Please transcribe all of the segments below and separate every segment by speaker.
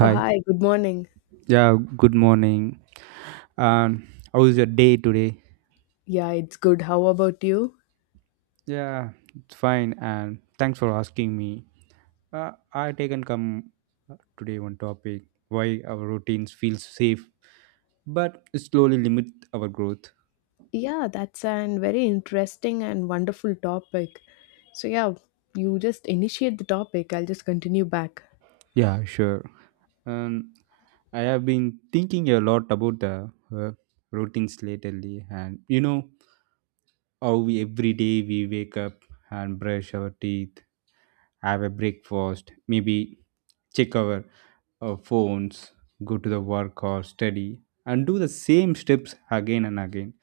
Speaker 1: Oh, hi, good morning.
Speaker 2: Yeah, good morning. Um, how is your day today?
Speaker 1: Yeah, it's good. How about you?
Speaker 2: Yeah, it's fine. And thanks for asking me. I taken come today one topic why our routines feel safe but slowly limit our growth.
Speaker 1: Yeah, that's an very interesting and wonderful topic. So yeah, you just initiate the topic. I'll just continue back.
Speaker 2: Yeah, sure. Um, I have been thinking a lot about the uh, routines lately, and you know how we every day we wake up and brush our teeth, have a breakfast, maybe check our phones, go to the work or study, and do the same steps again and again.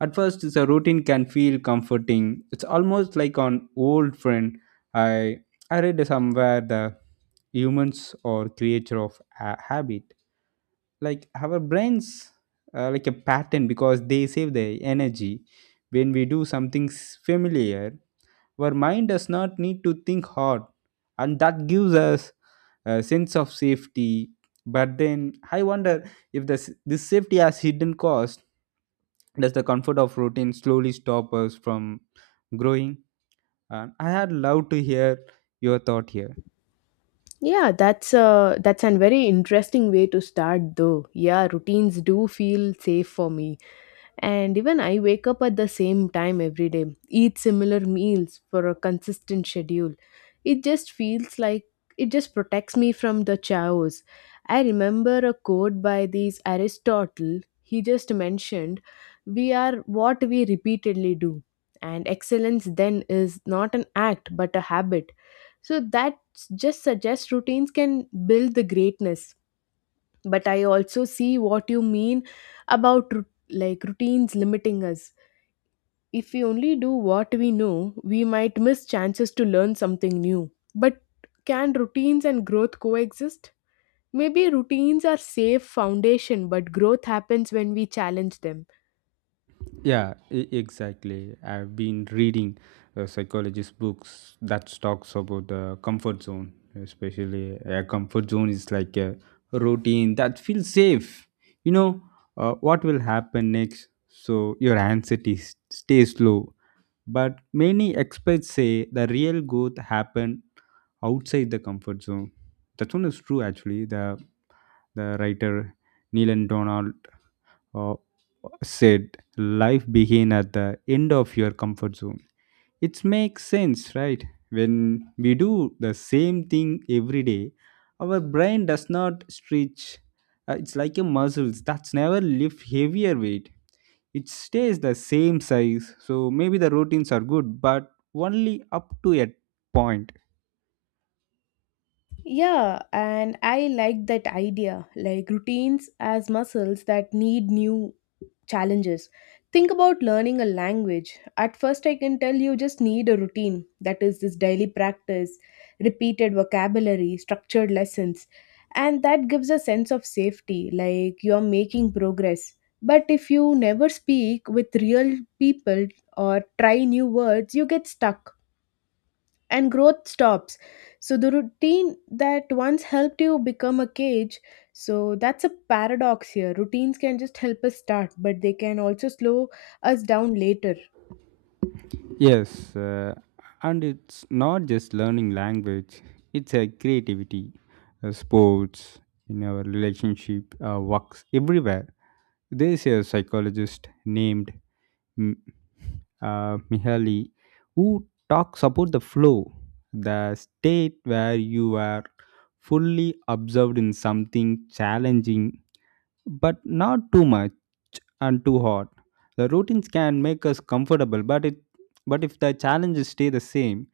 Speaker 2: At first, the routine can feel comforting. It's almost like an old friend. I I read somewhere the humans are creature of a habit. Like our brains, like a pattern because they save their energy when we do something familiar. Our mind does not need to think hard, and that gives us a sense of safety. But then I wonder if this safety has hidden cost. Does the comfort of routine slowly stop us from growing? And I had loved to hear your thought here.
Speaker 1: Yeah, that's an very interesting way to start though. Yeah, routines do feel safe for me. And even I wake up at the same time every day, eat similar meals for a consistent schedule. It just feels like it just protects me from the chaos. I remember a quote by this Aristotle. He just mentioned, we are what we repeatedly do. And excellence then is not an act but a habit. So that just suggests routines can build the greatness, but I also see what you mean about like routines limiting us. If we only do what we know, we might miss chances to learn something new. But can routines and growth coexist? Maybe routines are safe foundation, but growth happens when we challenge them.
Speaker 2: Yeah, exactly. I've been reading psychologist books that talks about the comfort zone, especially a comfort zone is like a routine that feels safe. You know what will happen next, so your anxiety stays low. But many experts say the real growth happen outside the comfort zone. That one is true actually. The writer Neil and Donald uh, said life begin at the end of your comfort zone. It makes sense, right? When we do the same thing every day, our brain does not stretch. It's like a muscles that's never lift heavier weight. It stays the same size, so maybe the routines are good but only up to a point.
Speaker 1: Yeah, and I like that idea, like routines as muscles that need new challenges. Think about learning a language. At first, I can tell you just need a routine, that is, this daily practice, repeated vocabulary, structured lessons, and that gives a sense of safety, like you're making progress. But if you never speak with real people or try new words, you get stuck and growth stops. So the routine that once helped you become a cage. So that's a paradox here. Routines can just help us start, but they can also slow us down later.
Speaker 2: Yes, and it's not just learning language, it's a creativity, sports, in our relationship, works, everywhere. There's a psychologist named M- Mihaly who talks about the flow, the state where you are fully absorbed in something challenging but not too much and too hot. The routines can make us comfortable, but if the challenges stay the same,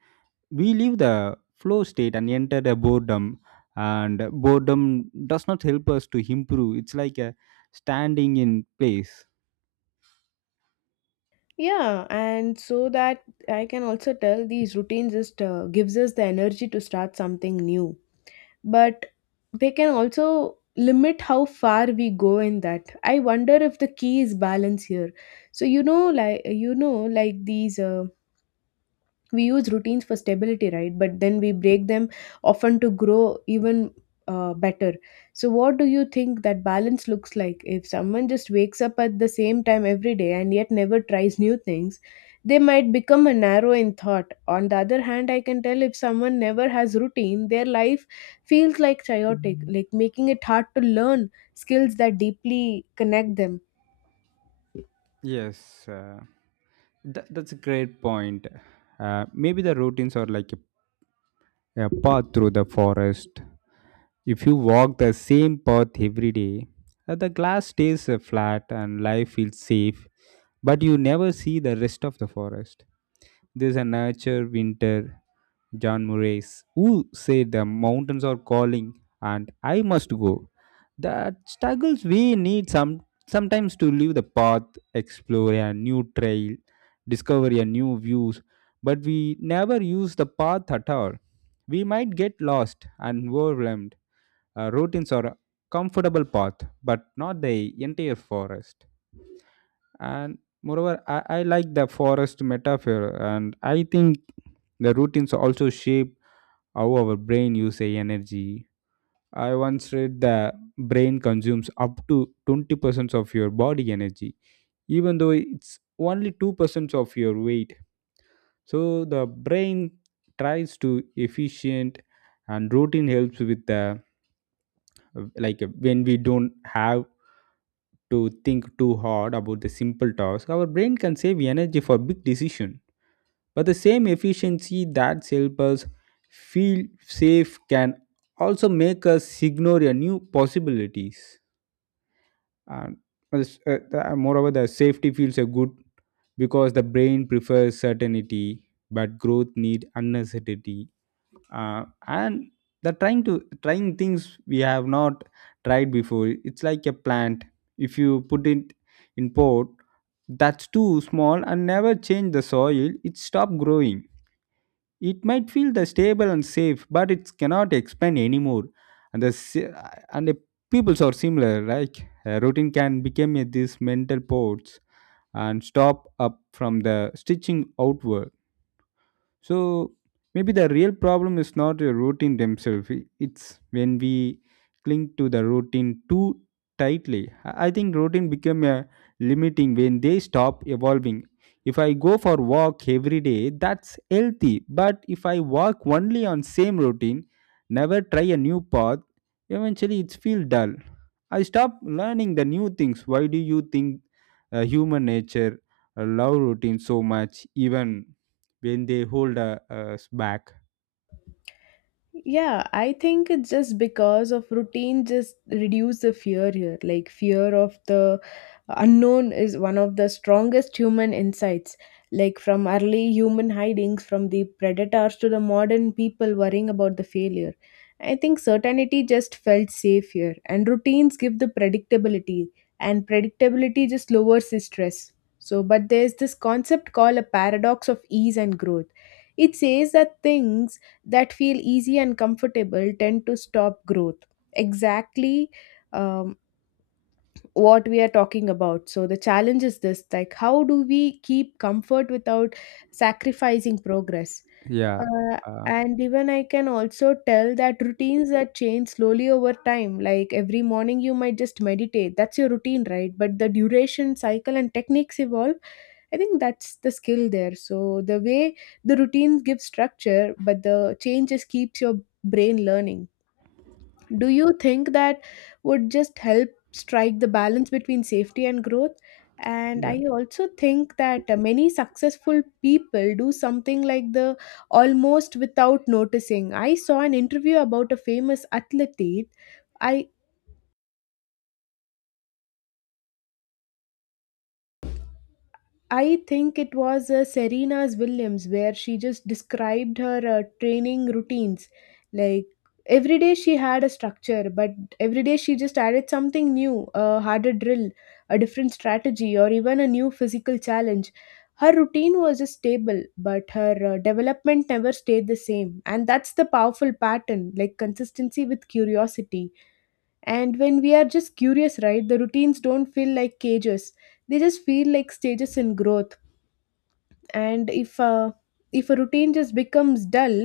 Speaker 2: we leave the flow state and enter the boredom. And boredom does not help us to improve. It's like a standing in place.
Speaker 1: Yeah, and so that I can also tell these routines just gives us the energy to start something new. But they can also limit how far we go in that. I wonder if the key is balance here. So, you know like these we use routines for stability, right? But then we break them often to grow even better. So what do you think that balance looks like? If someone just wakes up at the same time every day and yet never tries new things, they might become a narrow in thought. On the other hand, I can tell if someone never has routine, their life feels like chaotic, like making it hard to learn skills that deeply connect them.
Speaker 2: Yes, that's a great point. Maybe the routines are like a path through the forest. If you walk the same path every day, the glass stays flat and life feels safe, but you never see the rest of the forest. There's a nature winter, John Murray's, who said the mountains are calling and I must go. That struggles we need some sometimes to leave the path, explore a new trail, discover a new views, but we never use the path at all. We might get lost and overwhelmed. Routines are a comfortable path, but not the entire forest. And moreover, I like the forest metaphor, and I think the routines also shape how our brain uses energy. I once read the brain consumes up to 20% of your body energy, even though it's only 2% of your weight. So the brain tries to efficient and routine helps with the like when we don't have to think too hard about the simple task, our brain can save energy for big decision. But the same efficiency that helps us feel safe can also make us ignore a new possibilities. And moreover the safety feels a good because the brain prefers certainty but growth need uncertainty, and they're trying things we have not tried before. It's like a plant. If you put it in pot that's too small and never change the soil, it stop growing. It might feel the stable and safe, but it cannot expand anymore. And the si- and the peoples are similar, like a routine can become a, these mental ports and stop up from the stitching outward. So maybe the real problem is not a routine themselves. It's when we cling to the routine too tightly. I think routine become a limiting when they stop evolving. If I go for walk every day, that's healthy. But if I walk only on same routine, never try a new path, eventually it's feel dull. I stop learning the new things. Why do you think human nature love routine so much? Even when they hold us back?
Speaker 1: Yeah, I think it's just because of routine just reduce the fear here. Like fear of the unknown is one of the strongest human insights. Like from early human hidings from the predators to the modern people worrying about the failure. I think certainty just felt safe here, and routines give the predictability, and predictability just lowers the stress. So but there's this concept called a paradox of ease and growth. It says that things that feel easy and comfortable tend to stop growth. Exactly, um, what we are talking about. So the challenge is this, like, how do we keep comfort without sacrificing progress?
Speaker 2: yeah
Speaker 1: Uh,
Speaker 2: uh,
Speaker 1: and even I can also tell that routines that change slowly over time. Like every morning, you might just meditate. That's your routine, right? But the duration, cycle, and techniques evolve. I think that's the skill there. So the way the routines give structure, but the change just keeps your brain learning. Do you think that would just help strike the balance between safety and growth? And
Speaker 2: yeah
Speaker 1: I also think that many successful people do something like the almost without noticing. I saw an interview about a famous athlete. I I think it was Serena's Williams, where she just described her training routines. Like every day she had a structure, but every day she just added something new, a harder drill, a different strategy, or even a new physical challenge. Her routine was just stable, but her development never stayed the same. And that's the powerful pattern, like consistency with curiosity. And when we are just curious, right, the routines don't feel like cages, they just feel like stages in growth. And if a routine just becomes dull,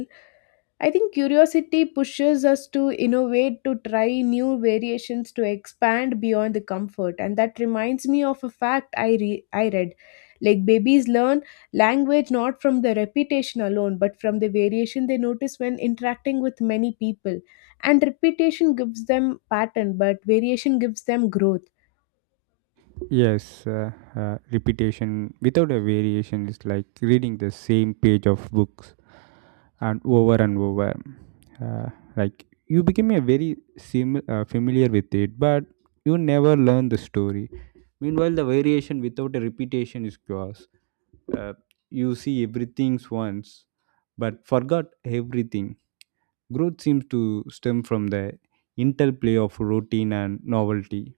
Speaker 1: I think curiosity pushes us to innovate, to try new variations, to expand beyond the comfort. And that reminds me of a fact I read, like babies learn language not from the repetition alone but from the variation they notice when interacting with many people. And repetition gives them pattern, but variation gives them growth.
Speaker 2: yes uh, Repetition without a variation is like reading the same page of books and over and over, uh, like you become a very familiar with it, but you never learn the story. Meanwhile the variation without a repetition is chaos. uh, you see everything once but forgot everything. Growth seems to stem from the interplay of routine and novelty.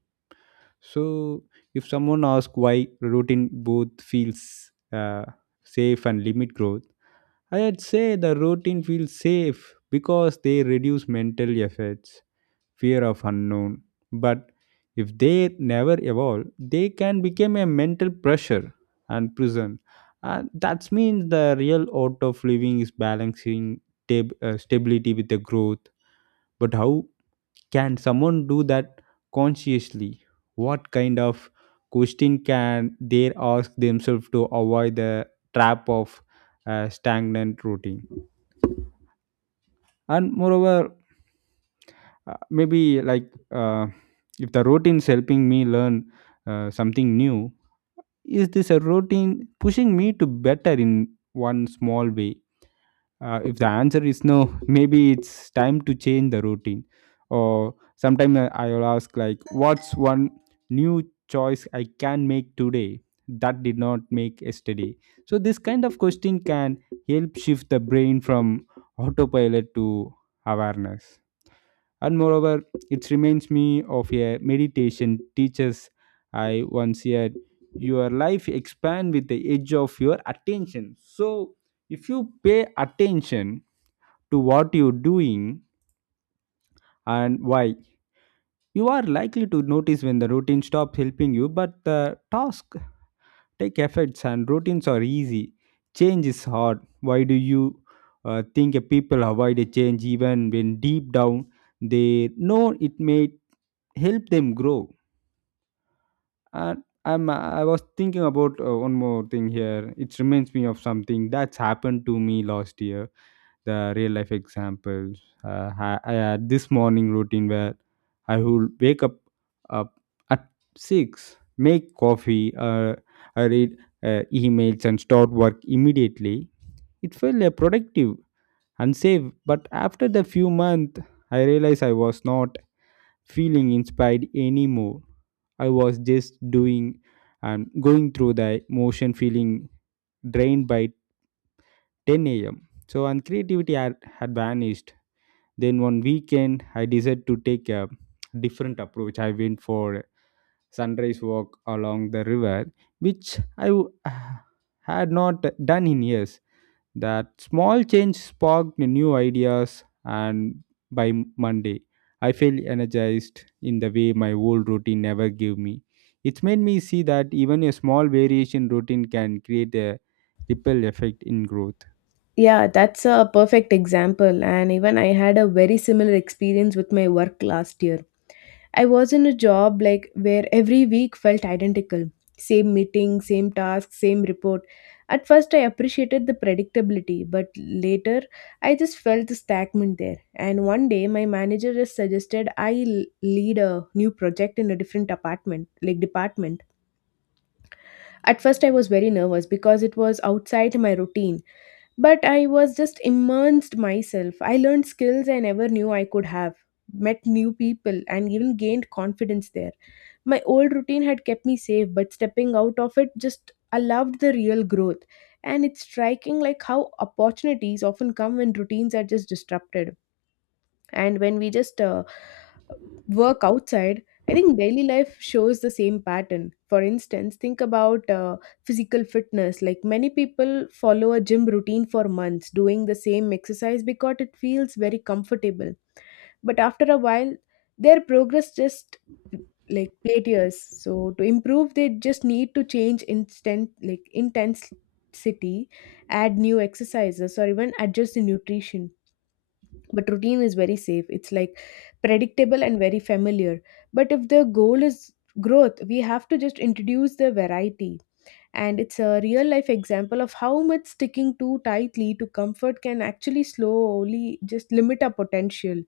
Speaker 2: So, if someone asks why routine both feels safe and limit growth, I'd say the routine feels safe because they reduce mental efforts, fear of unknown. But if they never evolve, they can become a mental pressure and prison. And that means the real art of living is balancing stability with the growth. But how can someone do that consciously? What kind of question can they ask themselves to avoid the trap of stagnant routine? And moreover, maybe like uh, if the routine is helping me learn something new, is this a routine pushing me to better in one small way? If the answer is no, maybe it's time to change the routine. Or sometime I will ask, like, what's one new choice I can make today that did not make yesterday? So this kind of question can help shift the brain from autopilot to awareness. And moreover, it reminds me of a meditation teachers I once heard: your life expand with the edge of your attention. So if you pay attention to what you're doing and why. You are likely to notice when the routine stops helping you, but the task take effects and routines are easy. Change is hard. Why do you think a people avoid a change even when deep down they know it may help them grow? And I was thinking about one more thing here. It reminds me of something that's happened to me last year, the real life examples. I had this morning routine where I would wake up at 6, make coffee, I read emails, and start work immediately. It felt productive and safe, but after the few months, I realized I was not feeling inspired anymore. I was just doing and going through the motion, feeling drained by 10 a.m. So, and creativity had vanished. Then one weekend, I decided to take a different approach. I went for sunrise walk along the river, which had not done in years. That small change sparked new ideas, and by Monday, I felt energized in the way my old routine never gave me. It's made me see that even a small variation routine can create a ripple effect in growth.
Speaker 1: Yeah, that's a perfect example. And even I had a very similar experience with my work last year. I was in a job like where every week felt identical. Same meeting, same task, same report. At first I appreciated the predictability, but later I just felt the stagnant there. And one day my manager just suggested I lead a new project in a different apartment, like department. At first I was very nervous because it was outside my routine, but I was just immersed myself. I learned skills I never knew I could have, met new people, and even gained confidence there. My old routine had kept me safe, but stepping out of it just allowed the real growth. And it's striking like how opportunities often come when routines are just disrupted. And when we just work outside, I think daily life shows the same pattern. For instance, think about physical fitness. Like many people follow a gym routine for months, doing the same exercise because it feels very comfortable. But after a while, their progress just like plateaus. So to improve, they just need to change instant, like intensity, add new exercises, or even adjust the nutrition. But routine is very safe, it's like predictable and very familiar. But if the goal is growth, we have to just introduce the variety. And it's a real life example of how much sticking too tightly to comfort can actually slowly just limit our potential.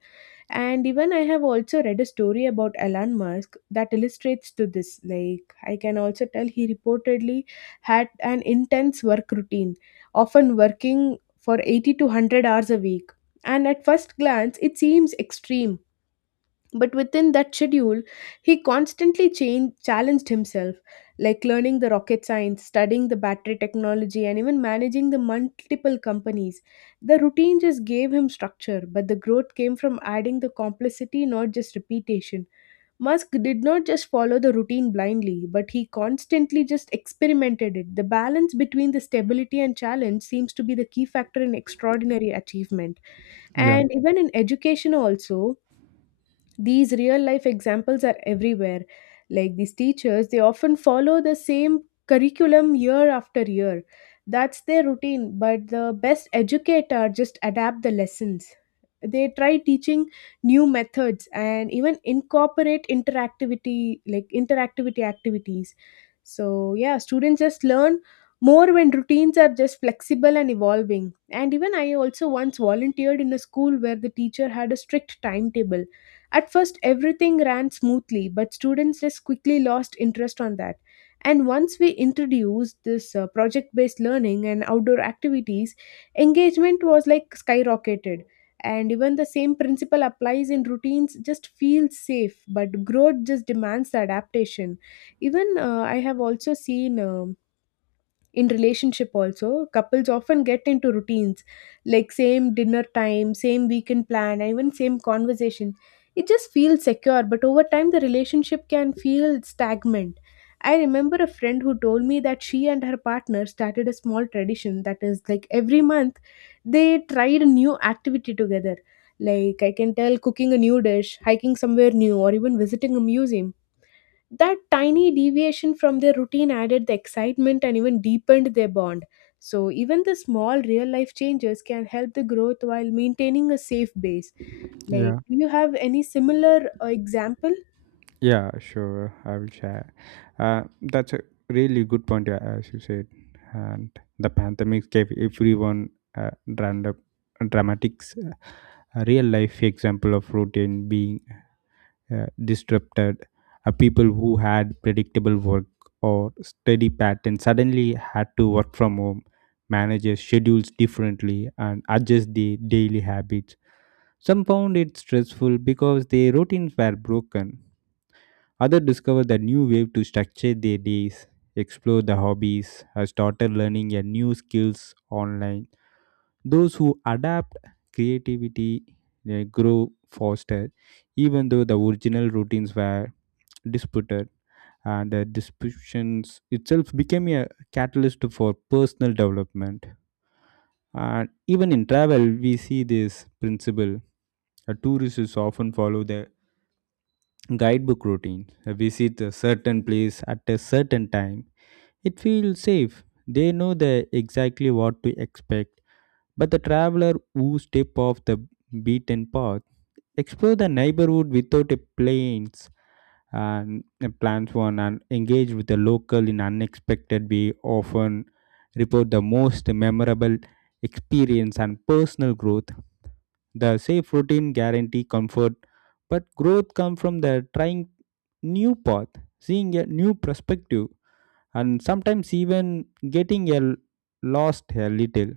Speaker 1: And even I have also read a story about Elon Musk that illustrates to this. Like I can also tell he reportedly had an intense work routine, often working for 80 to 100 hours a week. And at first glance, it seems extreme, but within that schedule, he constantly changed, challenged himself, like learning the rocket science, studying the battery technology, and even managing the multiple companies. The routine just gave him structure, but the growth came from adding the complexity, not just repetition. Musk did not just follow the routine blindly, but he constantly just experimented it. The balance between the stability and challenge seems to be the key factor in extraordinary achievement.
Speaker 2: Yeah,
Speaker 1: And even in education, also, these real life examples are everywhere. Like these teachers, they often follow the same curriculum year after year. That's their routine, but the best educator just adapt the lessons. They try teaching new methods and even incorporate interactivity, like interactivity activities. So yeah, students just learn more when routines are just flexible and evolving. And even I also once volunteered in a school where the teacher had a strict timetable. At first, everything ran smoothly, but students just quickly lost interest on that. And once we introduced this project based learning and outdoor activities, engagement was like skyrocketed. And even the same principle applies in routines, just feel safe, but growth just demands the adaptation. Even I have also seen, in relationship also, couples often get into routines, like same dinner time, same weekend plan, and even same conversation. It just feels secure, but over time the relationship can feel stagnant. I remember a friend who told me that she and her partner started a small tradition, that is, like every month they tried a new activity together, like I can tell, cooking a new dish, hiking somewhere new, or even visiting a museum. That tiny deviation from their routine added the excitement and even deepened their bond. So, even the small real life changes can help the growth while maintaining a safe base. Like,
Speaker 2: yeah.
Speaker 1: do you have any similar example?
Speaker 2: Yeah, sure. I will share. That's a really good point, as you said. And the pandemic gave everyone a random, dramatics, a real life example of routine being disrupted. People who had predictable work or steady patterns suddenly had to work from home, manage their schedules differently, and adjust their daily habits. Some found it stressful because their routines were broken. Others discover the new way to structure their days, explore the hobbies, or started learning a new skills online. Those who adapt creativity, they grow faster, even though the original routines were disputed. And the disruptions itself became a catalyst for personal development. And even in travel, we see this principle. A tourist is often follow the guidebook routine. Visit a certain place at a certain time. It feels safe. They know the exactly what to expect. But the traveler who step off the beaten path, explore the neighborhood without a plans and plans one and engage with the local in unexpected way often report the most memorable experience and personal growth. The safe routine guarantee comfort, but growth comes from the trying new path, seeing a new perspective, and sometimes even getting a lost a little.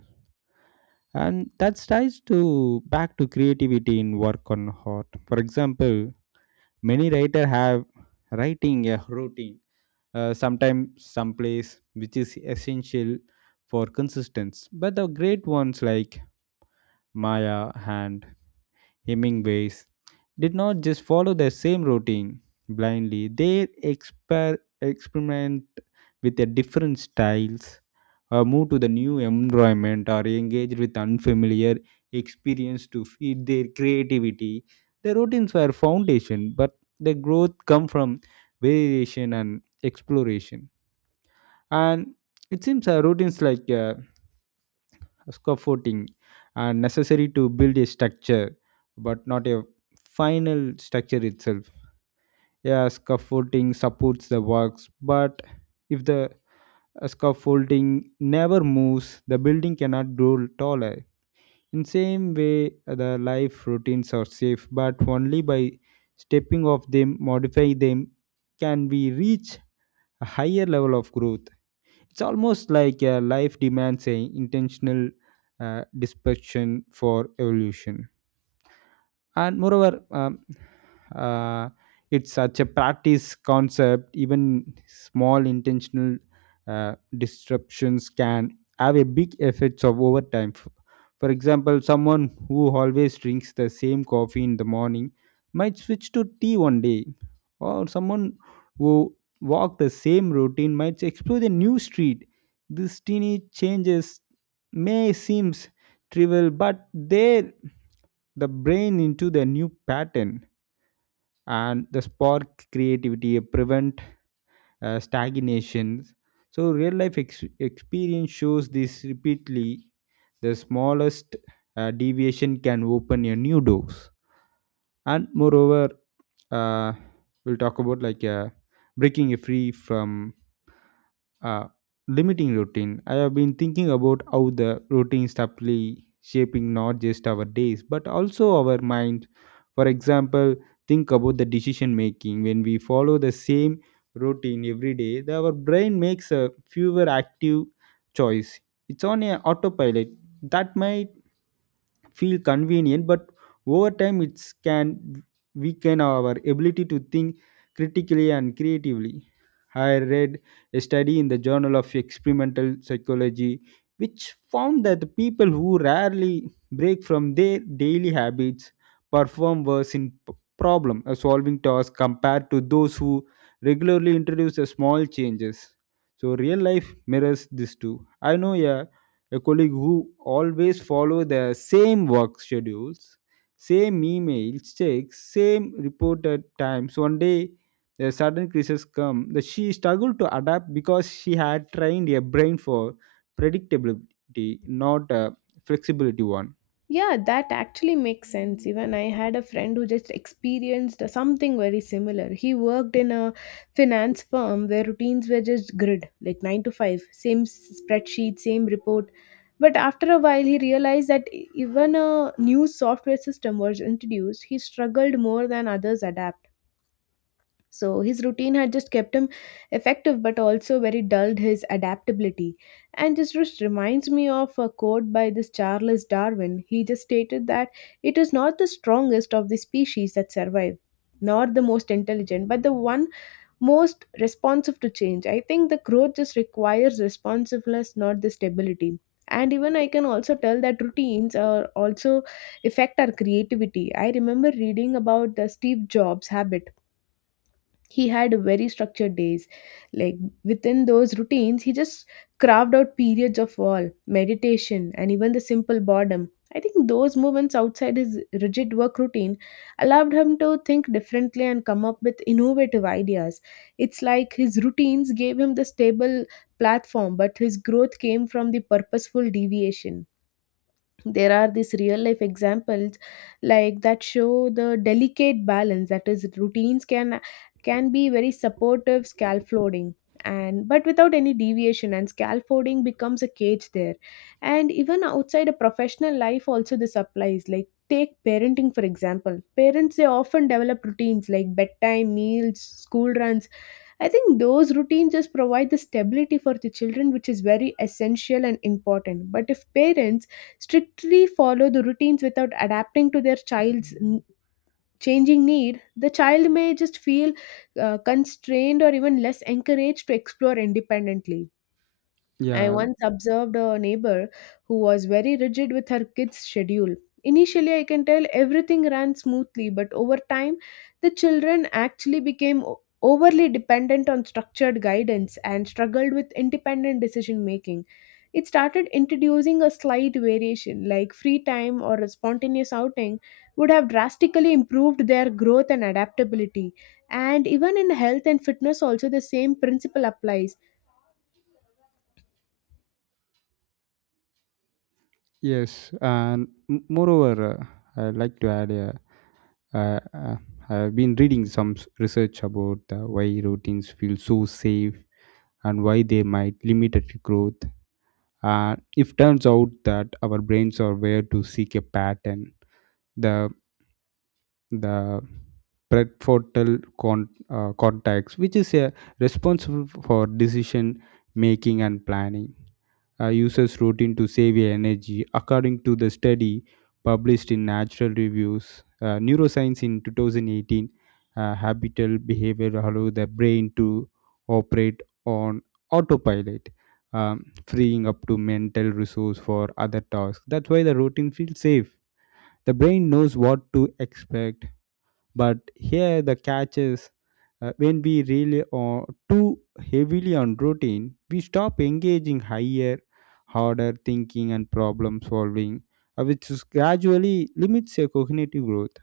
Speaker 2: And that ties to back to creativity in work on heart. For example, many writer have writing a routine, sometimes someplace, which is essential for consistency. But the great ones like maya and hemingways did not just follow the same routine blindly. They experiment with their different styles, or move to the new environment, or engage with unfamiliar experience to feed their creativity. The routines were foundation, but the growth come from variation and exploration. And it seems routines like scaffolding are necessary to build a structure, but not a final structure itself. Yeah, scaffolding supports the works, but if the scaffolding never moves, the building cannot grow taller. In same way, the life routines are safe, but only by stepping off them, modify them, can we reach a higher level of growth. It's almost like life demands a intentional dispersion for evolution. And moreover, uh, it's such a practice concept. Even small intentional disruptions can have a big effects of over time. For example, someone who always drinks the same coffee in the morning might switch to tea one day, or someone who walk the same routine might explore a new street. These teeny changes may seems trivial, but they the brain into the new pattern and the spark creativity, prevent stagnation. So real life experience shows this repeatedly. The smallest deviation can open a new doors. And moreover, uh, we'll talk about like breaking a free from uh, limiting routine. I have been thinking about how the routine subtly shaping not just our days but also our minds. For example, think about the decision making. When we follow the same routine every day, our brain makes a fewer active choice. It's on a autopilot that might feel convenient, but over time it can weaken our ability to think critically and creatively. I read a study in the Journal of Experimental Psychology which found that the people who rarely break from their daily habits perform worse in problem solving tasks compared to those who regularly introduce a small changes. So real life mirrors this too. I know a colleague who always follow the same work schedules, same email checks, same reported times. One day, a sudden crisis come. The, she struggled to adapt because she had trained a brain for predictability, not a flexibility one.
Speaker 1: Yeah, that actually makes sense. Even I had a friend who just experienced something very similar. He worked in a finance firm where routines were just grid, like 9 to 5, same spreadsheet, same report. But after a while, he realized that even a new software system was introduced, he struggled more than others adapted. So his routine had just kept him effective but also very dulled his adaptability. And this just reminds me of a quote by this Charles Darwin. He just stated that it is not the strongest of the species that survive, nor the most intelligent, but the one most responsive to change. I think the growth just requires responsiveness, not the stability. And even I can also tell that routines are also affect our creativity. I remember reading about the Steve Jobs habit. He had very structured days, like within those routines he just carved out periods of all meditation and even the simple boredom. I think those movements outside his rigid work routine allowed him to think differently and come up with innovative ideas. It's like his routines gave him the stable platform, but his growth came from the purposeful deviation. There are these real life examples that show the delicate balance, that is routines can be very supportive scaffolding, and but without any deviation, and scaffolding becomes a cage there. And even outside a professional life also this applies. Like take parenting for example: parents, they often develop routines like bedtime, meals, school runs. I think those routines just provide the stability for the children, which is very essential and important. But if parents strictly follow the routines without adapting to their child's changing need, the child may just feel constrained or even less encouraged to explore independently. I
Speaker 2: Yeah,
Speaker 1: once observed a neighbor who was very rigid with her kids' schedule. Initially, I can tell everything ran smoothly, but over time, the children actually became overly dependent on structured guidance and struggled with independent decision making. It started introducing a slight variation, like free time or a spontaneous outing, would have drastically improved their growth and adaptability. And even in health and fitness, also the same principle applies.
Speaker 2: yes. And moreover, I'd like to add uh, uh, I've been reading some research about why routines feel so safe and why they might limit at growth. And it turns out that our brains are where to seek a pattern. The the prefrontal cortex, which is responsible for decision making and planning. Uses routine to save your energy. According to the study published in Natural Reviews, Neuroscience in 2018, habitual behavior allows the brain to operate on autopilot, freeing up to mental resource for other tasks. That's why the routine feels safe. The brain knows what to expect, but here the catch is, when we rely on too heavily on routine, we stop engaging higher harder thinking and problem solving, which is gradually limits your cognitive growth.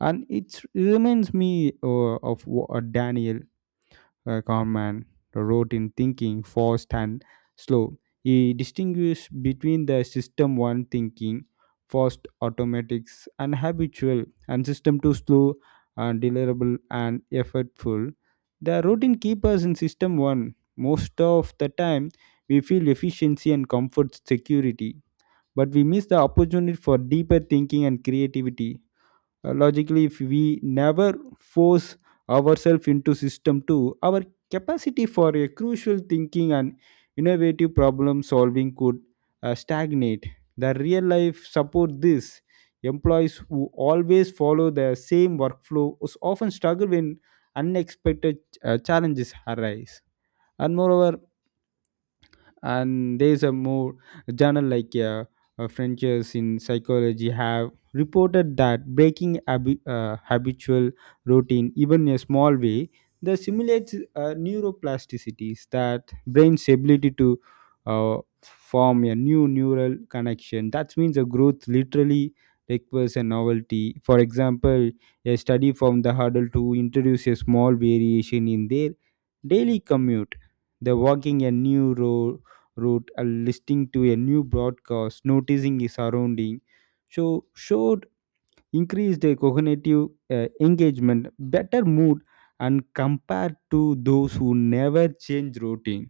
Speaker 2: And it reminds me of Daniel Kahneman wrote in Thinking Fast and Slow. He distinguished between the system one thinking, fast automatics and habitual, and system two slow and deliverable and effortful. The routine keepers in system one. Most of the time, we feel efficiency and comfort security, but we miss the opportunity for deeper thinking and creativity. Logically, if we never force ourselves into system 2, our capacity for a crucial thinking and innovative problem solving could stagnate. The real life support this. Employees who always follow the same workflow often struggle when unexpected challenges arise. And moreover, and there's a more journal like Frontiers in Psychology have reported that breaking habitual routine, even in a small way, that simulates neuroplasticities, that brain's ability to uh, form a new neural connection. That means a growth literally requires a novelty. For example, a study from the Huddle to introduce a small variation in their daily commute, the walking a new road route and listening to a new broadcast, noticing his surrounding, so showed increased cognitive engagement, better mood, and compared to those who never change routine.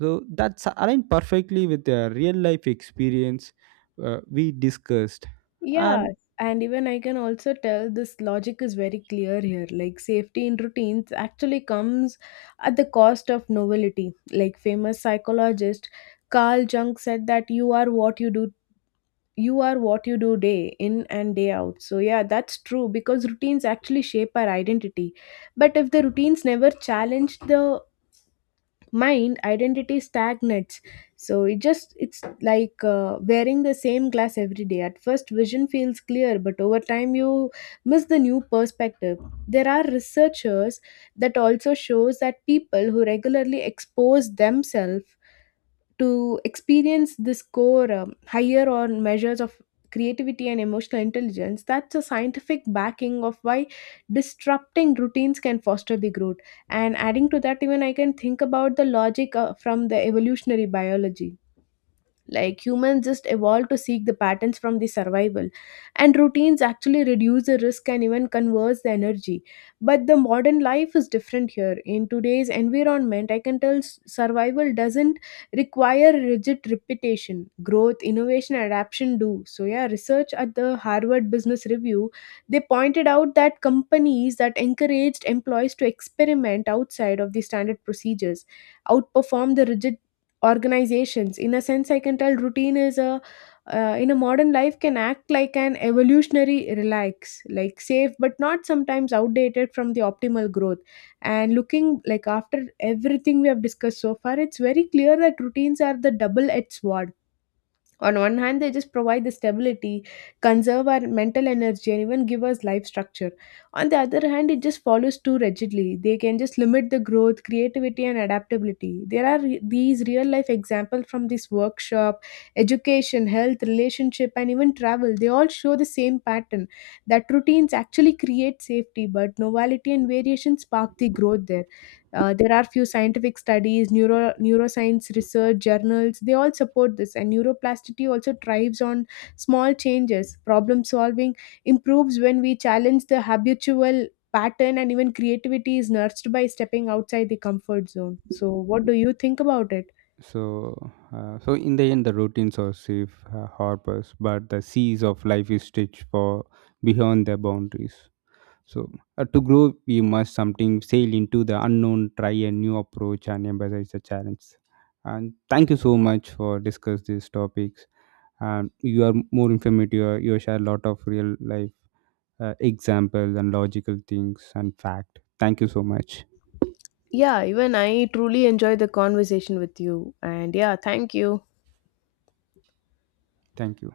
Speaker 2: So that's aligned perfectly with the real life experience we discussed,
Speaker 1: Yeah,
Speaker 2: and
Speaker 1: and even I can also tell this logic is very clear here. Like safety in routines actually comes at the cost of novelty. Like famous psychologist Carl Jung said that you are what you do, you are what you do day in and day out. So yeah, that's true, because routines actually shape our identity. But if the routines never challenge the mind, identity stagnates. So it's like wearing the same glass every day. At first vision feels clear, but over time you miss the new perspective. There are researchers that also shows that people who regularly expose themselves to experience this core higher or measures of creativity and emotional intelligence. That's a scientific backing of why disrupting routines can foster the growth. And adding to that, even I can think about the logic from the evolutionary biology. Like humans just evolved to seek the patterns from the survival, and routines actually reduce the risk and even conserve the energy. But the modern life is different here. In today's environment, I can tell survival doesn't require rigid repetition. Growth, innovation, adaptation do. So yeah, research at the Harvard Business Review, they pointed out that companies that encouraged employees to experiment outside of the standard procedures outperform the rigid organizations. In a sense, I can tell routine is a in a modern life can act like an evolutionary relax, like safe but not sometimes outdated from the optimal growth. And looking like after everything we have discussed so far, it's very clear that routines are the double edged sword. On one hand, they just provide the stability, conserve our mental energy, and even give us life structure. On the other hand, it just follows too rigidly, they can just limit the growth, creativity and adaptability. There are these real life examples from this workshop, education, health, relationship and even travel. They all show the same pattern, that routines actually create safety but novelty and variation spark the growth there. There are few scientific studies, neuroscience research journals, they all support this. And neuroplasticity also thrives on small changes. Problem solving improves when we challenge the habitual pattern, and even creativity is nurtured by stepping outside the comfort zone. So, what do you think about it?
Speaker 2: so so in the end, the routines are safe harbors, but the seas of life is stretched for beyond their boundaries. So to grow, we must something sail into the unknown, try a new approach, and embrace the challenge. And thank you so much for discuss these topics. And you are more informative. You share a lot of real life examples and logical things and fact. Thank you so much.
Speaker 1: Yeah, even I truly enjoyed the conversation with you. And yeah, thank you.
Speaker 2: Thank you.